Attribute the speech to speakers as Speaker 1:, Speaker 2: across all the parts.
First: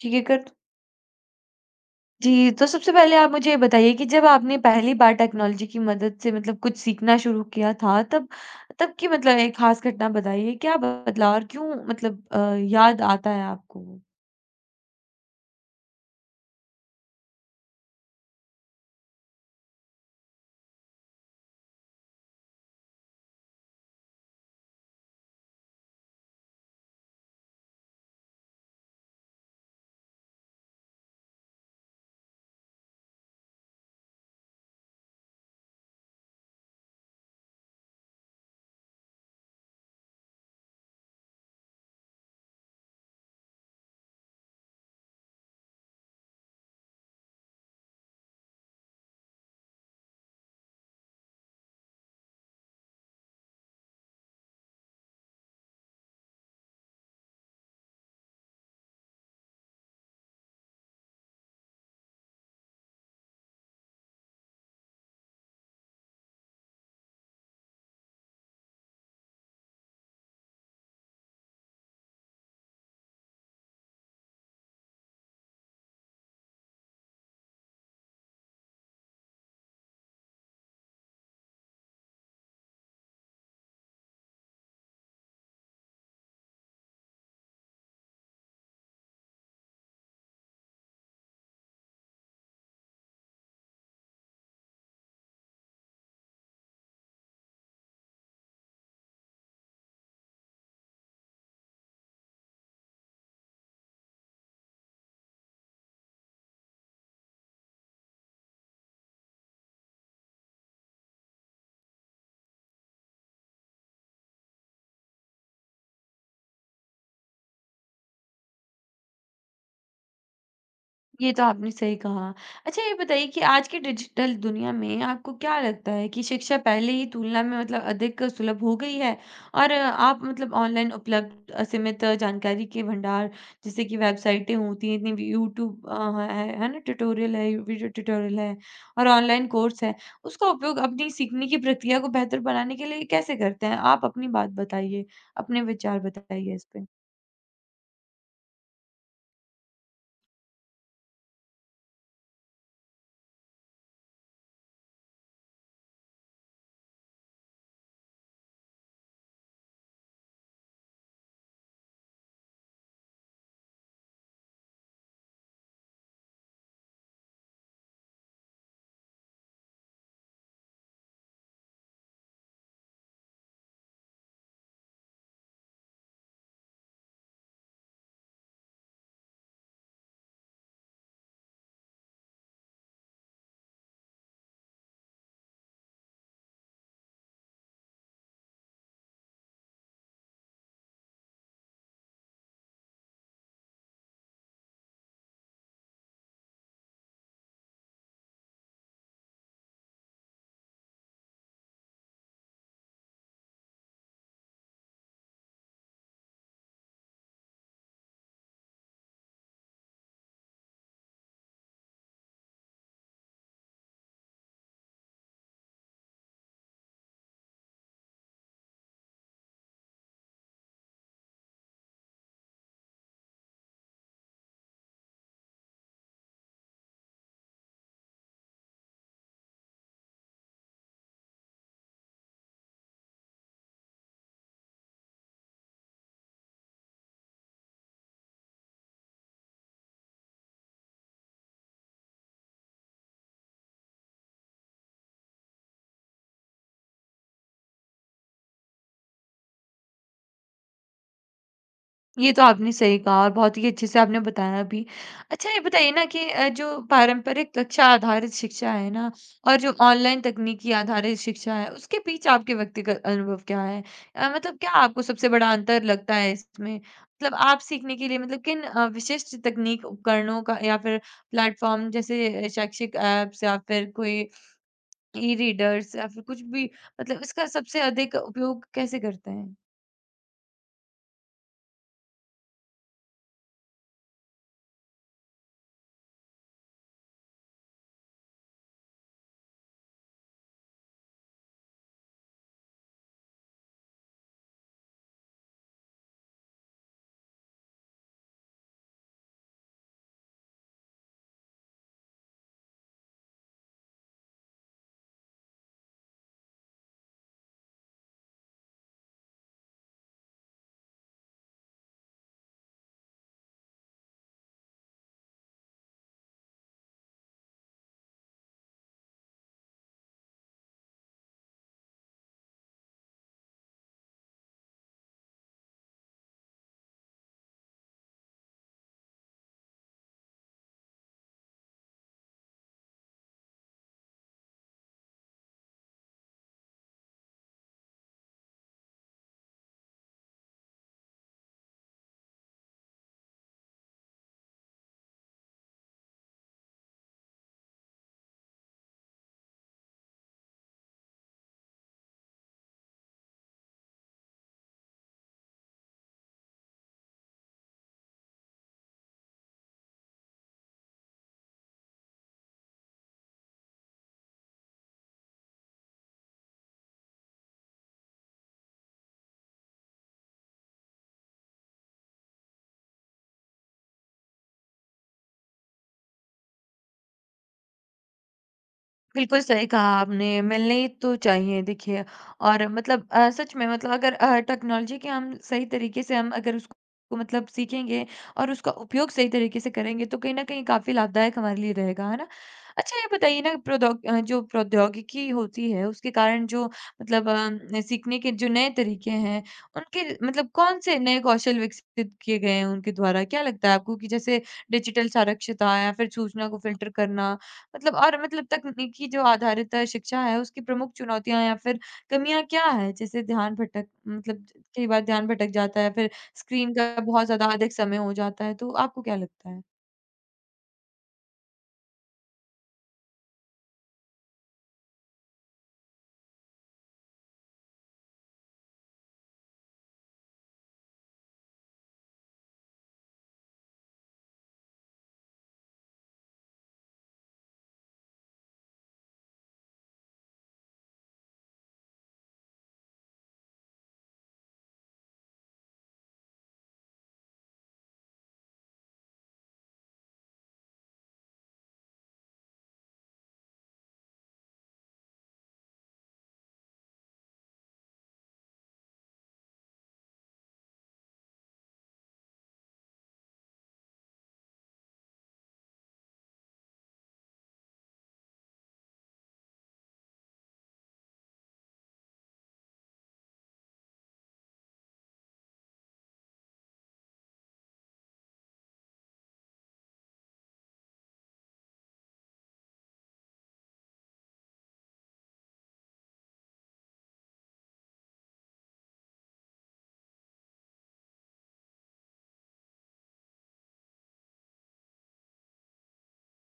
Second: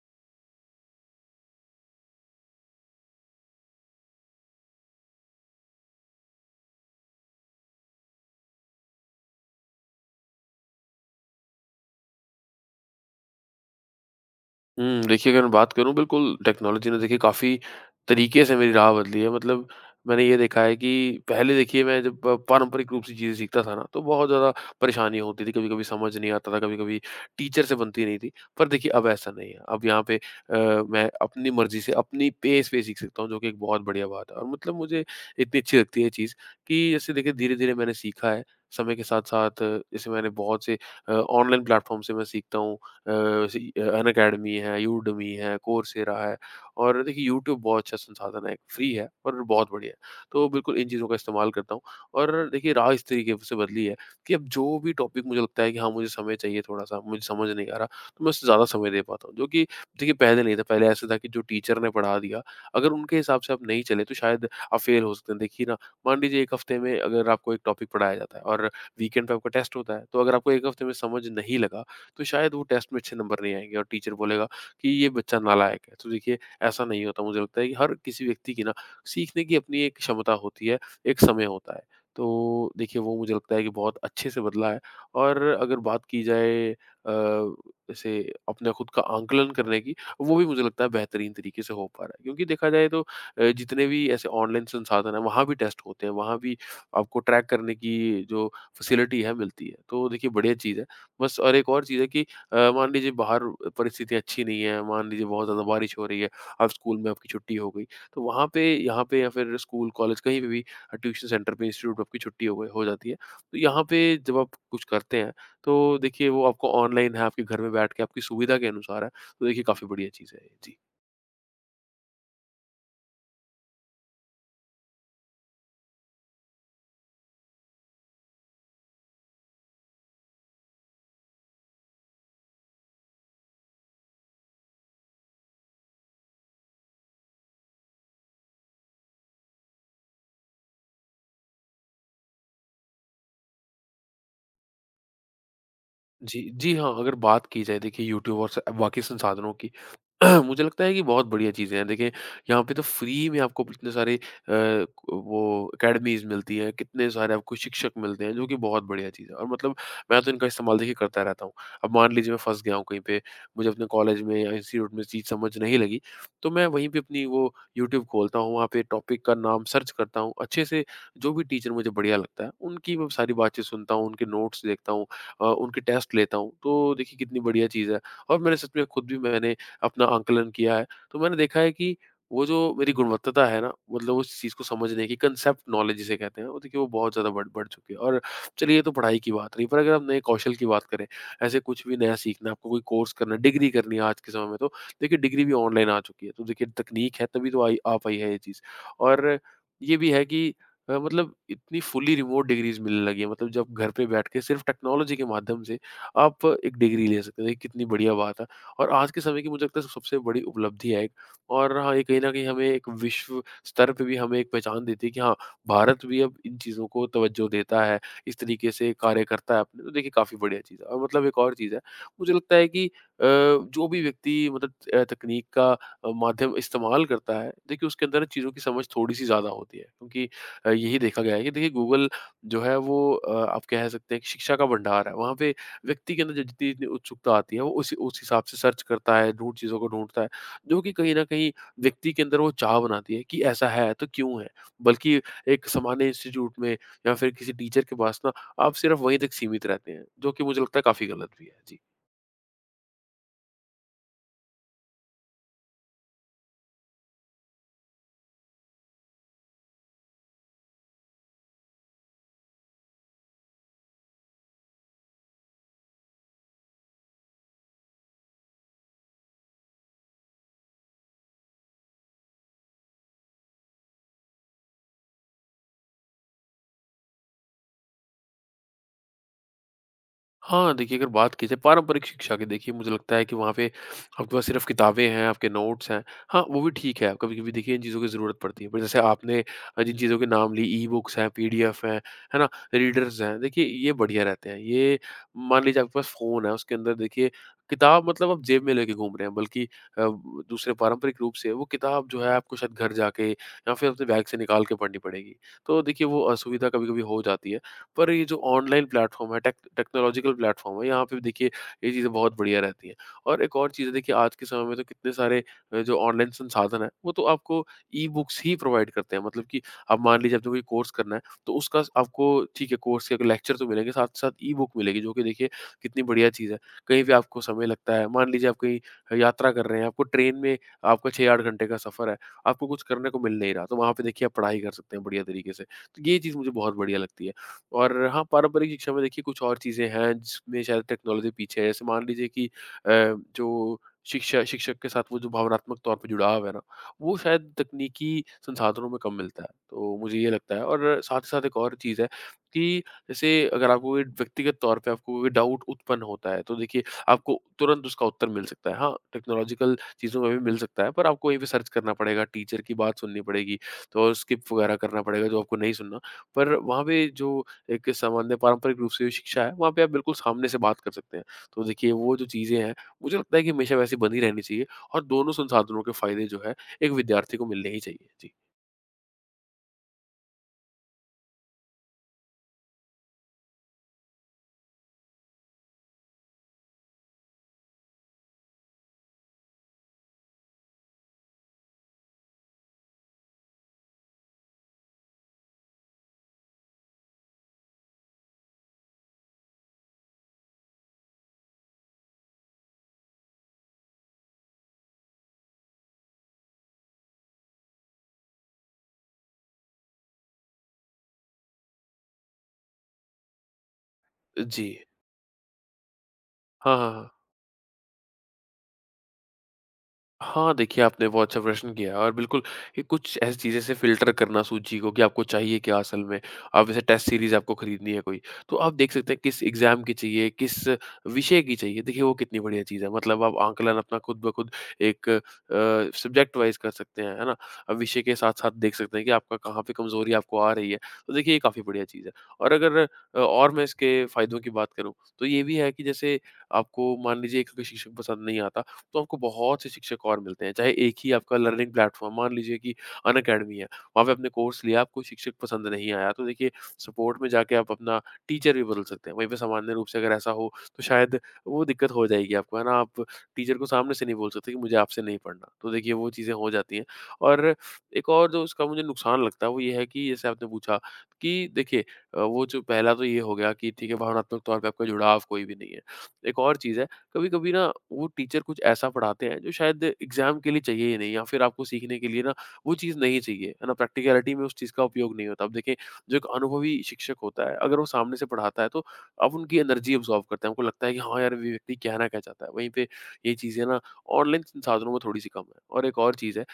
Speaker 1: ठीक है कर जी, तो सबसे पहले आप मुझे ये बताइए कि जब आपने पहली बार टेक्नोलॉजी की मदद से मतलब कुछ सीखना शुरू किया था, तब तब की मतलब एक खास घटना बताइए, क्या बदलाव और क्यों मतलब याद आता है आपको?
Speaker 2: देखिए अगर मैं बात करूँ बिल्कुल टेक्नोलॉजी ने देखिए काफ़ी तरीके से मेरी राह बदली है। मतलब मैंने ये देखा है कि पहले देखिए मैं जब प पारंपरिक रूप से चीज़ें सीखता था ना, तो बहुत ज़्यादा परेशानी होती थी, कभी-कभी समझ नहीं आता था, कभी-कभी टीचर से बनती नहीं थी। पर देखिए अब ऐसा नहीं है, अब यहाँ पे मैं अपनी मर्ज़ी से, अपनी पेस पे सीख सकता हूँ जो कि एक बहुत बढ़िया बात है। और मतलब मुझे इतनी अच्छी लगती है ये चीज़ कि जैसे देखिए धीरे-धीरे मैंने सीखा है, समय के साथ-साथ जैसे मैंने बहुत से ऑनलाइन प्लेटफ़ॉर्म से मैं सीखता हूँ। अ, अनअकैडमी है, यूडेमी है, कोर्सेरा है और देखिए यूट्यूब बहुत अच्छा संसाधन है, फ्री है और बहुत बढ़िया है। तो बिल्कुल इन चीज़ों का इस्तेमाल करता हूँ और देखिए राह इस तरीके से बदली है कि अब जो भी टॉपिक मुझे लगता है कि हाँ, मुझे समय चाहिए थोड़ा-सा, मुझे समझ नहीं आ रहा, तो मैं उससे ज़्यादा समय दे पाता हूँ। जो कि देखिए पहले नहीं था, पहले ऐसा था कि जो टीचर ने पढ़ा दिया, अगर उनके हिसाब से आप नहीं चले तो शायद आप फेल हो सकते हैं। देखिए ना, मान लीजिए 1 हफ्ते में अगर आपको एक टॉपिक पढ़ाया जाता है और वीकेंड पे आपका टेस्ट होता है, तो अगर आपको 1 हफ्ते में समझ नहीं लगा तो शायद वो टेस्ट में अच्छे नंबर नहीं आएँगे और टीचर बोलेगा कि ये बच्चा नालायक है। तो देखिए ऐसा नहीं होता मुझे लगता है कि हर किसी व्यक्ति की ना सीखने की अपनी एक क्षमता होती है, एक समय होता है। तो देखिए वो मुझे लगता है कि बहुत अच्छे से बदला है और अगर बात की जाए अ, ऐसे अपने खुद का आंकलन करने की, वो भी मुझे लगता है बेहतरीन तरीके से हो पा रहा है। क्योंकि देखा जाए तो जितने भी ऐसे ऑनलाइन संसाधन हैं वहाँ भी टेस्ट होते हैं, वहाँ भी आपको ट्रैक करने की जो फ़ैसिलिटी है मिलती है। तो देखिए बढ़िया चीज़ है। बस और एक और चीज़ है कि मान लीजिए बाहर परिस्थिति अच्छी नहीं है, मान लीजिए बहुत ज़्यादा बारिश हो रही है, अब स्कूल में आपकी छुट्टी हो गई, तो वहाँ पे यहाँ पे या फिर स्कूल, कॉलेज कहीं पे भी ट्यूशन सेंटर पे, इंस्टीट्यूट पे आपकी छुट्टी हो गई हो जाती है। तो यहाँ पे जब आप कुछ करते हैं, तो देखिए वो आपको ऑनलाइन है, आपके घर में बैठ के आपकी सुविधा के अनुसार है, तो देखिए काफ़ी बढ़िया चीज़ है ये। जी।
Speaker 1: ये तो आपने सही कहा। अच्छा ये बताइए कि आज की डिजिटल दुनिया में आपको क्या लगता है कि शिक्षा पहले की तुलना में मतलब अधिक सुलभ हो गई है? और आप मतलब ऑनलाइन उपलब्ध असीमित जानकारी के भंडार जैसे कि वेबसाइटें होती हैं, इतनी भी यूट्यूब है ना? ट्यूटोरियल है, वीडियो ट्यूटोरियल है और ऑनलाइन कोर्स है। उसका उपयोग अपनी सीखने की प्रक्रिया को बेहतर बनाने के लिए कैसे करते हैं? आप अपनी बात बताइए, अपने विचार
Speaker 2: जी,
Speaker 1: बताइए इस
Speaker 2: जी
Speaker 1: पे।
Speaker 2: हाँ, अगर बात की जाए देखिए यूट्यूब और स बाकी संसाधनों की मुझे लगता है कि बहुत बढ़िया चीज़ें हैं। देखिए यहाँ पे तो फ्री में आपको इतने सारे वो अकेडमीज़ मिलती हैं, कितने सारे आपको शिक्षक मिलते हैं जो कि बहुत बढ़िया चीज़ है और मतलब मैं तो इनका इस्तेमाल देखिए करता रहता हूँ। अब मान लीजिए मैं फँस गया हूँ कहीं पे, मुझे अपने कॉलेज में या इंस्टीट्यूट में चीज़ समझ नहीं लगी, तो मैं वहीं पे अपनी वो यूट्यूब खोलता हूँ, वहाँ पे टॉपिक का नाम सर्च करता हूँ, अच्छे से जो भी टीचर मुझे बढ़िया लगता है, उनकी मैं सारी बातचीत सुनता हूँ, उनके नोट्स देखता हूँ, उनके टेस्ट लेता हूँ, तो देखिए कितनी बढ़िया चीज़ है। और मैंने सच में खुद भी मैंने अपना आंकलन किया है, तो मैंने देखा है कि वो जो मेरी गुणवत्ता है ना, मतलब उस चीज़ को समझने की कॉन्सेप्ट नॉलेज जिसे कहते हैं, वो देखिए वो बहुत ज़्यादा बढ़ बढ़ चुकी है। और चलिए ये तो पढ़ाई की बात रही, पर अगर हम नए कौशल की बात करें, ऐसे कुछ भी नया सीखना है, आपको कोई कोर्स करना है, डिग्री करनी है आज के समय में तो देखिए डिग्री भी ऑनलाइन आ चुकी है, तो देखिए तकनीक है तभी तो आई आ पाई है ये चीज़। और ये भी है कि मतलब इतनी फुली रिमोट डिग्रीज़ मिलने लगी हैं, मतलब जब घर पे बैठ के सिर्फ़ टेक्नोलॉजी के माध्यम से आप एक डिग्री ले सकते हैं, ये कितनी बढ़िया बात है। और आज के समय की मुझे लगता है सबसे बड़ी उपलब्धि है एक और हाँ, ये कहीं न कहीं हमें एक विश्व स्तर पे भी हमें एक पहचान देती है कि हाँ, भारत भी अब इन चीज़ों को तवज्जो देता है, इस तरीके से कार्य करता है अपने तो देखिए काफ़ी बढ़िया चीज़ है। और मतलब एक और चीज़ है, मुझे लगता है कि जो भी व्यक्ति मतलब तकनीक का माध्यम इस्तेमाल करता है, देखिए उसके अंदर चीज़ों की समझ थोड़ी-सी ज़्यादा होती है क्योंकि यही देखा गया है कि देखिए गूगल जो है वो आप कह सकते हैं कि शिक्षा का भंडार है। वहाँ पे व्यक्ति के अंदर जो जितनी जितनी उत्सुकता आती है वो उसी उस हिसाब से सर्च करता है, ढूँढ चीज़ों को ढूँढता है, जो कि कहीं न कहीं व्यक्ति के अंदर वो चाह बनाती है कि ऐसा है तो क्यों है? बल्कि एक सामान्य इंस्टीट्यूट में या फिर किसी टीचर के पास ना आप सिर्फ़ वहीं तक सीमित रहते हैं, जो कि मुझे लगता है काफ़ी गलत भी है। जी।
Speaker 1: ये तो आपने सही कहा और बहुत ही अच्छे से आपने बताया भी। अच्छा ये बताइए ना कि जो पारंपरिक कक्षा आधारित शिक्षा है ना और जो ऑनलाइन तकनीकी आधारित शिक्षा है, उसके बीच आपके व्यक्तिगत अनुभव क्या है? मतलब क्या आपको सबसे बड़ा अंतर लगता है इसमें? मतलब आप सीखने के लिए मतलब किन विशिष्ट तकनीक उपकरणों का या फिर प्लेटफ़ॉर्म जैसे शैक्षिक ऐप्स या फिर कोई ई-रीडर्स या फिर कुछ भी मतलब इसका सबसे अधिक उपयोग कैसे करते हैं?
Speaker 2: हाँ, देखिए, अगर बात की जाए पारंपरिक शिक्षा की देखिए मुझे लगता है कि वहाँ पे आपके पास सिर्फ़ किताबें हैं, आपके नोट्स हैं। हाँ, वो भी ठीक है, कभी-कभी देखिए इन चीज़ों की ज़रूरत पड़ती है। पर जैसे आपने जिन चीज़ों के नाम लिए ई-बुक्स हैं, पीडीएफ हैं, है ना? रीडर्स हैं, देखिए ये बढ़िया रहते हैं। ये मान लीजिए आपके पास फ़ोन है, उसके अंदर देखिए किताब मतलब आप जेब में लेके घूम रहे हैं बल्कि दूसरे पारंपरिक रूप से वो किताब जो है आपको शायद घर जाके या फिर अपने बैग से निकाल के पढ़नी पड़ेगी। तो देखिए वो असुविधा कभी-कभी हो जाती है। पर ये जो ऑनलाइन प्लेटफ़ॉर्म है, टेक्नोलॉजिकल प्लेटफ़ॉर्म है, यहाँ पे भी देखिए ये चीज़ें बहुत बढ़िया रहती हैं। और एक और चीज़ है देखिए आज के समय में तो कितने सारे जो ऑनलाइन संसाधन हैं, वो तो आपको ई-बुक्स ही प्रोवाइड करते हैं। मतलब कि अब मान लीजिए आपने कोई कोर्स करना है, तो उसका स आपको ठीक है कोर्स के अगर लेक्चर तो मिलेंगे, साथ ही साथ ई-बुक मिलेगी जो कि देखिए कितनी बढ़िया चीज़ है। कहीं भी आपको समय लगता है, मान लीजिए आप कहीं यात्रा कर रहे हैं, आपको ट्रेन में आपका 6-8 घंटे का सफ़र है, आपको कुछ करने को मिल नहीं रहा, तो वहाँ पे देखिए आप पढ़ाई कर सकते हैं बढ़िया तरीके से। तो ये चीज़ मुझे बहुत बढ़िया लगती है। और हाँ, पारंपरिक शिक्षा में देखिए कुछ और चीज़ें हैं जिसमें शायद टेक्नोलॉज़ी पीछे है। जैसे मान लीजिए कि जो शिक्षा शिक्षक के साथ वो जो भावनात्मक तौर पे जुड़ाव है ना, वो शायद तकनीकी संसाधनों में कम मिलता है। तो मुझे ये लगता है और साथ ही साथ एक और चीज़ है कि जैसे अगर आपको कोई व्यक्तिगत तौर पे आपको कोई डाउट उत्पन्न होता है, तो देखिए आपको तुरंत उसका उत्तर मिल सकता है। हाँ, टेक्नोलॉजिकल चीज़ों में भी मिल सकता है, पर आपको वहीं पे सर्च करना पड़ेगा, टीचर की बात सुननी पड़ेगी, तो स्किप वगैरह करना पड़ेगा जो आपको नहीं सुनना। पर वहाँ पे जो एक सामान्य पारंपरिक रूप से जो शिक्षा है, वहाँ पे आप बिल्कुल सामने से बात कर सकते हैं। तो देखिए वो जो चीज़ें हैं, मुझे लगता है कि हमेशा वैसी बनी रहनी चाहिए और दोनों संसाधनों के फ़ायदे जो है, एक विद्यार्थी को मिलने ही चाहिए। जी।
Speaker 1: बिल्कुल सही कहा आपने, मिलने ही तो चाहिए देखिए और मतलब सच में मतलब अगर टेक्नोलॉजी के हम सही तरीके से हम अगर उसको को मतलब सीखेंगे और उसका उपयोग सही तरीके से करेंगे तो कहीं न कहीं काफ़ी लाभदायक हमारे लिए रहेगा, है ना? अच्छा ये बताइए ना जो प्रौद्योगिकी होती है उसके कारण जो मतलब सीखने के जो नए तरीके हैं, उनके मतलब कौन-से नए कौशल विकसित किए गए हैं उनके द्वारा? क्या लगता है आपको कि जैसे डिजिटल साक्षरता या फिर सूचना को फ़िल्टर करना मतलब और मतलब तकनीकी जो आधारित शिक्षा है, उसकी प्रमुख चुनौतियाँ या फिर कमियाँ क्या हैं? जैसे ध्यान भटक मतलब
Speaker 2: जी।
Speaker 1: कई बार ध्यान भटक जाता है, फिर स्क्रीन
Speaker 2: हाँ, हाँ,
Speaker 1: का
Speaker 2: हाँ।
Speaker 1: बहुत ज़्यादा अधिक समय हो जाता है, तो आपको क्या लगता है?
Speaker 2: हाँ, देखिए आपने बहुत अच्छा प्रश्न किया है और बिल्कुल ये कुछ ऐसी चीज़ें से फ़िल्टर करना सूची को कि आपको चाहिए क्या असल में। अब जैसे टेस्ट सीरीज़ आपको खरीदनी है कोई, तो आप देख सकते हैं किस एग्ज़ाम की चाहिए, किस विषय की चाहिए। देखिए वो कितनी बढ़िया चीज़ है, मतलब आप आंकलन अपना खुद ब खुद एक सब्जेक्ट वाइज़ कर सकते हैं, है ना? अब विषय के साथ-साथ देख सकते हैं कि आपका कहाँ पे कमज़ोरी आपको आ रही है, तो देखिए ये काफ़ी बढ़िया चीज़ है। और अगर अ, और मैं इसके फ़ायदों की बात करूँ, तो ये भी है कि जैसे आपको मान लीजिए एक कोई शिक्षक पसंद नहीं आता, तो आपको बहुत से शिक्षक और मिलते हैं, चाहे एक ही आपका लर्निंग प्लेटफ़ॉर्म मान लीजिए कि अनअकैडमी है, वहाँ पे आपने कोर्स लिया, आपको शिक्षक पसंद नहीं आया, तो देखिए सपोर्ट में जाके आप अपना टीचर भी बदल सकते हैं। वहीं पे सामान्य रूप से अगर ऐसा हो, तो शायद वो दिक्कत हो जाएगी आपको, है ना? आप टीचर को सामने से नहीं बोल सकते कि मुझे आपसे नहीं पढ़ना, तो देखिए वो चीज़ें हो जाती हैं। और एक और जो उसका मुझे नुकसान लगता है, वो ये है कि जैसे आपने पूछा कि देखिए वो जो पहला तो ये हो गया कि ठीक है, भावनात्मक तौर पे आपका जुड़ाव कोई भी नहीं है। एक और चीज़ है, कभी कभी ना वो टीचर कुछ ऐसा पढ़ाते हैं जो शायद एग्जाम के लिए चाहिए ही नहीं, या फिर आपको सीखने के लिए ना वो चीज़ नहीं चाहिए, है ना? प्रैक्टिकलिटी में उस चीज़ का उपयोग नहीं होता। अब देखिए, जो एक अनुभवी शिक्षक होता है, अगर वो सामने से पढ़ाता है, तो आप उनकी एनर्जी ऑब्जॉर्व करते हैं, आपको लगता है कि हाँ यार, ये व्यक्ति कहना क्या चाहता है। वहीं पे ये चीज़ें ना ऑनलाइन संसाधनों में थोड़ी सी कम है। और एक और चीज़ है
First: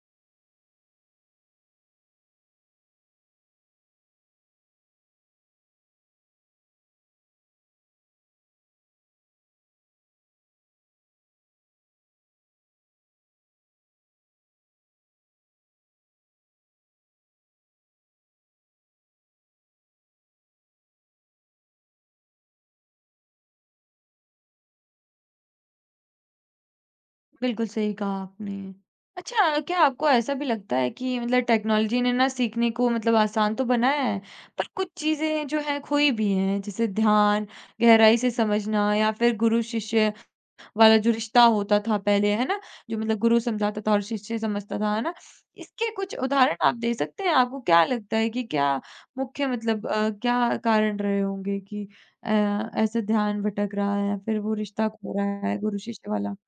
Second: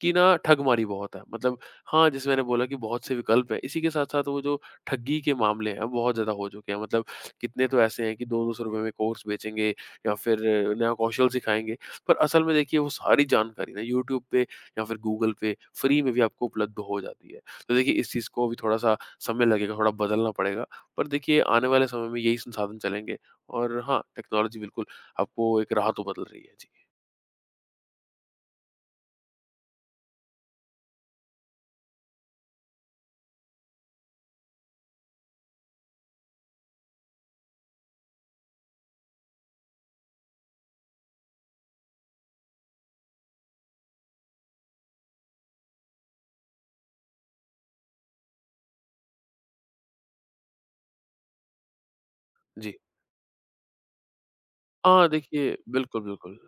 Speaker 2: कि ना, ठगमारी बहुत है, मतलब हाँ, जैसे मैंने बोला कि बहुत से विकल्प हैं, इसी के साथ साथ वो जो ठगी के मामले हैं बहुत ज़्यादा हो चुके हैं, मतलब कितने तो ऐसे हैं कि दो दो सौ रुपये में कोर्स बेचेंगे, या फिर नेहा कौशल सिखाएँगे। पर असल में देखिए, वो सारी जानकारी ना यूट्यूब पे या फिर गूगल पे फ्री में भी आपको उपलब्ध हो जाती है। तो देखिए, इस चीज़ को भी थोड़ा-सा समय लगेगा, थोड़ा बदलना पड़ेगा। पर देखिए, आने वाले समय में यही संसाधन चलेंगे। और हाँ, टेक्नोलॉजी बिल्कुल आपको एक राह तो बदल रही है। जी।
Speaker 1: बिल्कुल सही कहा आपने। अच्छा, क्या आपको ऐसा भी लगता है कि मतलब टेक्नोलॉजी ने ना सीखने को मतलब आसान तो बनाया है, पर कुछ चीज़ें जो हैं खोई भी हैं, जैसे ध्यान, गहराई से समझना या फिर गुरु-शिष्य वाला जो रिश्ता होता था पहले, है ना? जो मतलब गुरु समझाता था और शिष्य समझता था, है ना? इसके कुछ उदाहरण आप दे सकते हैं? आपको क्या लगता है कि क्या मुख्य मतलब क्या कारण रहे होंगे कि अ,
Speaker 2: जी।
Speaker 1: ऐसा ध्यान भटक रहा है या फिर वो रिश्ता
Speaker 2: हाँ,
Speaker 1: खो रहा
Speaker 2: देखिए
Speaker 1: है
Speaker 2: बिल्कुल,
Speaker 1: गुरु-शिष्य वाला?
Speaker 2: बिल्कुल।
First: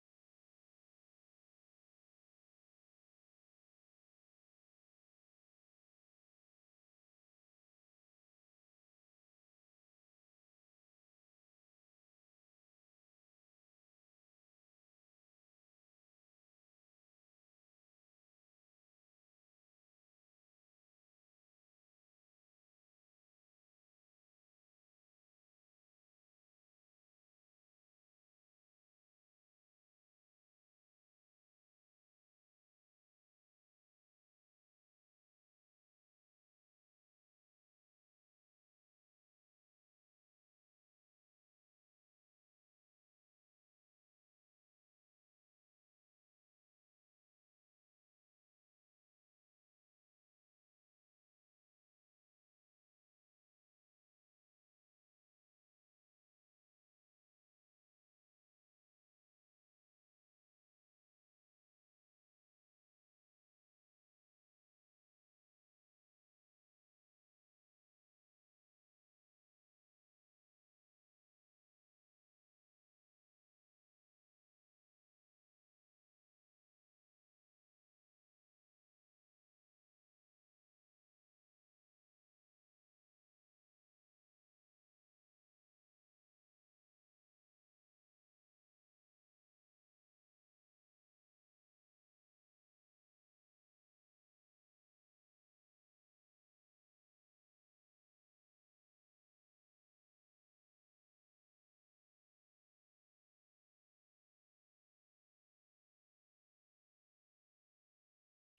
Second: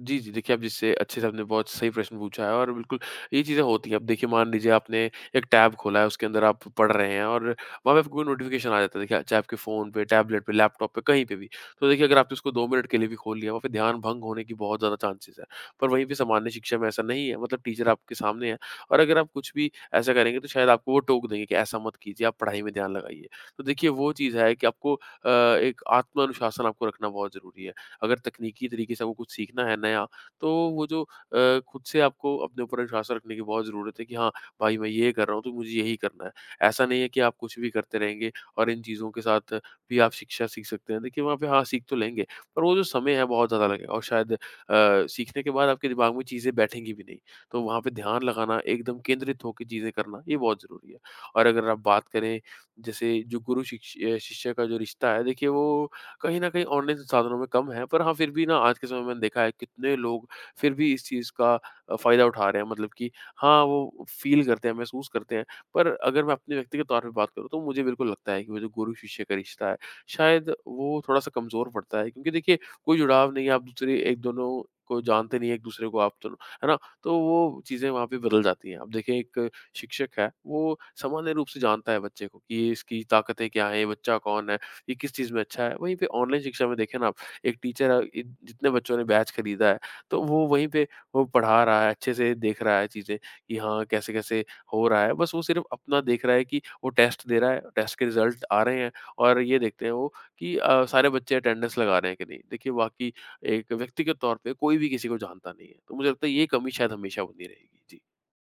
Speaker 2: जी, जी। देखिए, आप जिससे अच्छे से आपने बहुत सही प्रश्न पूछा है, और बिल्कुल ये चीज़ें होती हैं। अब देखिए, मान लीजिए आपने एक टैब खोला है, उसके अंदर आप पढ़ रहे हैं, और वहाँ पे आपको कोई नोटिफ़िकेशन आ जाता है। देखिए, चाहे आपके फ़ोन पे, टैबलेट पे, लैपटॉप पे, कहीं पे भी। तो देखिए, अगर आपने उसको 2 मिनट के लिए भी खोल लिया, वहाँ पे ध्यान भंग होने की बहुत ज़्यादा चांसेज़ है। पर वहीं पे सामान्य शिक्षा में ऐसा नहीं है, मतलब टीचर आपके सामने है, और अगर आप कुछ भी ऐसा करेंगे, तो शायद आपको वो टोक देंगे कि ऐसा मत कीजिए, आप पढ़ाई में ध्यान लगाइए। तो देखिए, वो चीज़ है कि आपको अ, एक आत्म अनुशासन आपको रखना बहुत ज़रूरी है। अगर तकनीकी तरीके से आपको कुछ सीखना है नया, तो वो जो खुद से आपको अपने ऊपर विश्वास रखने की बहुत ज़रूरत है कि हाँ, भाई, मैं ये कर रहा हूँ, तो मुझे यही करना है। ऐसा नहीं है कि आप कुछ भी करते रहेंगे और इन चीज़ों के साथ भी आप शिक्षा सीख सकते हैं। देखिए वहाँ पे हाँ, सीख तो लेंगे, पर वो जो समय है बहुत ज़्यादा लगेगा, और शायद सीखने के बाद आपके दिमाग में चीज़ें बैठेंगी भी नहीं। तो वहाँ पे ध्यान लगाना, एकदम केंद्रित होके चीज़ें करना, ये बहुत ज़रूरी है। और अगर आप बात करें जैसे जो गुरु शिष्य का जो रिश्ता है, देखिए वो कहीं न कहीं ऑनलाइन संसाधनों में कम है, पर हाँ, फिर भी ना आज के समय में मैंने देखा है, कितने लोग फिर भी इस चीज़ का फ़ायदा उठा रहे हैं, मतलब कि हाँ, वो फ़ील करते हैं, महसूस करते हैं। पर अगर मैं अपने व्यक्तिगत तौर पे बात करूँ, तो मुझे बिल्कुल लगता है कि वो जो गुरु-शिष्य का रिश्ता है, शायद वो थोड़ा-सा कमज़ोर पड़ता है, क्योंकि देखिए कोई जुड़ाव नहीं है, आप दूसरे एक दोनों को जानते नहीं हैं, एक-दूसरे को आप दोनों, है ना? तो वो चीज़ें वहाँ पे बदल जाती हैं। अब देखिए, एक शिक्षक है, वो सामान्य रूप से जानता है बच्चे को, कि ये इसकी ताकतें क्या हैं, ये बच्चा कौन है, ये किस चीज़ में अच्छा है। वहीं पे ऑनलाइन शिक्षा में देखें ना आप, एक टीचर, अ, इ जितने बच्चों ने बैच खरीदा है, तो वो वहीं पे वो पढ़ा रहा है, अच्छे से देख रहा है चीज़ें कि हाँ, कैसे-कैसे हो रहा है। बस वो सिर्फ़ अपना देख रहा है कि वो टेस्ट दे रहा है, टेस्ट के रिज़ल्ट आ रहे हैं, और ये देखते हैं वो कि सारे बच्चे अटेंडेंस लगा रहे हैं कि नहीं। देखिए वाक़ई एक व्यक्तिगत तौर पे कोई भी किसी को जानता नहीं है। तो मुझे लगता है ये कमी शायद हमेशा बनी रहेगी। जी।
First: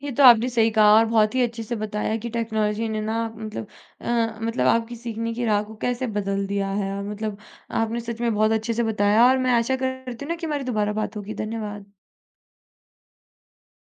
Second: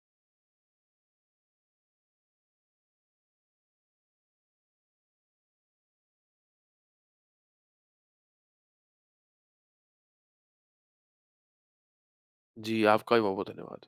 Speaker 1: ये तो आपने सही कहा और बहुत ही अच्छे से बताया कि टेक्नोलॉजी ने ना मतलब मतलब आपकी सीखने की राह को कैसे बदल दिया है और मतलब आपने सच में बहुत अच्छे से बताया और मैं आशा करती हूँ ना कि हमारी दोबारा बात होगी। धन्यवाद।
Speaker 2: जी, आपका भी बहुत-बहुत धन्यवाद।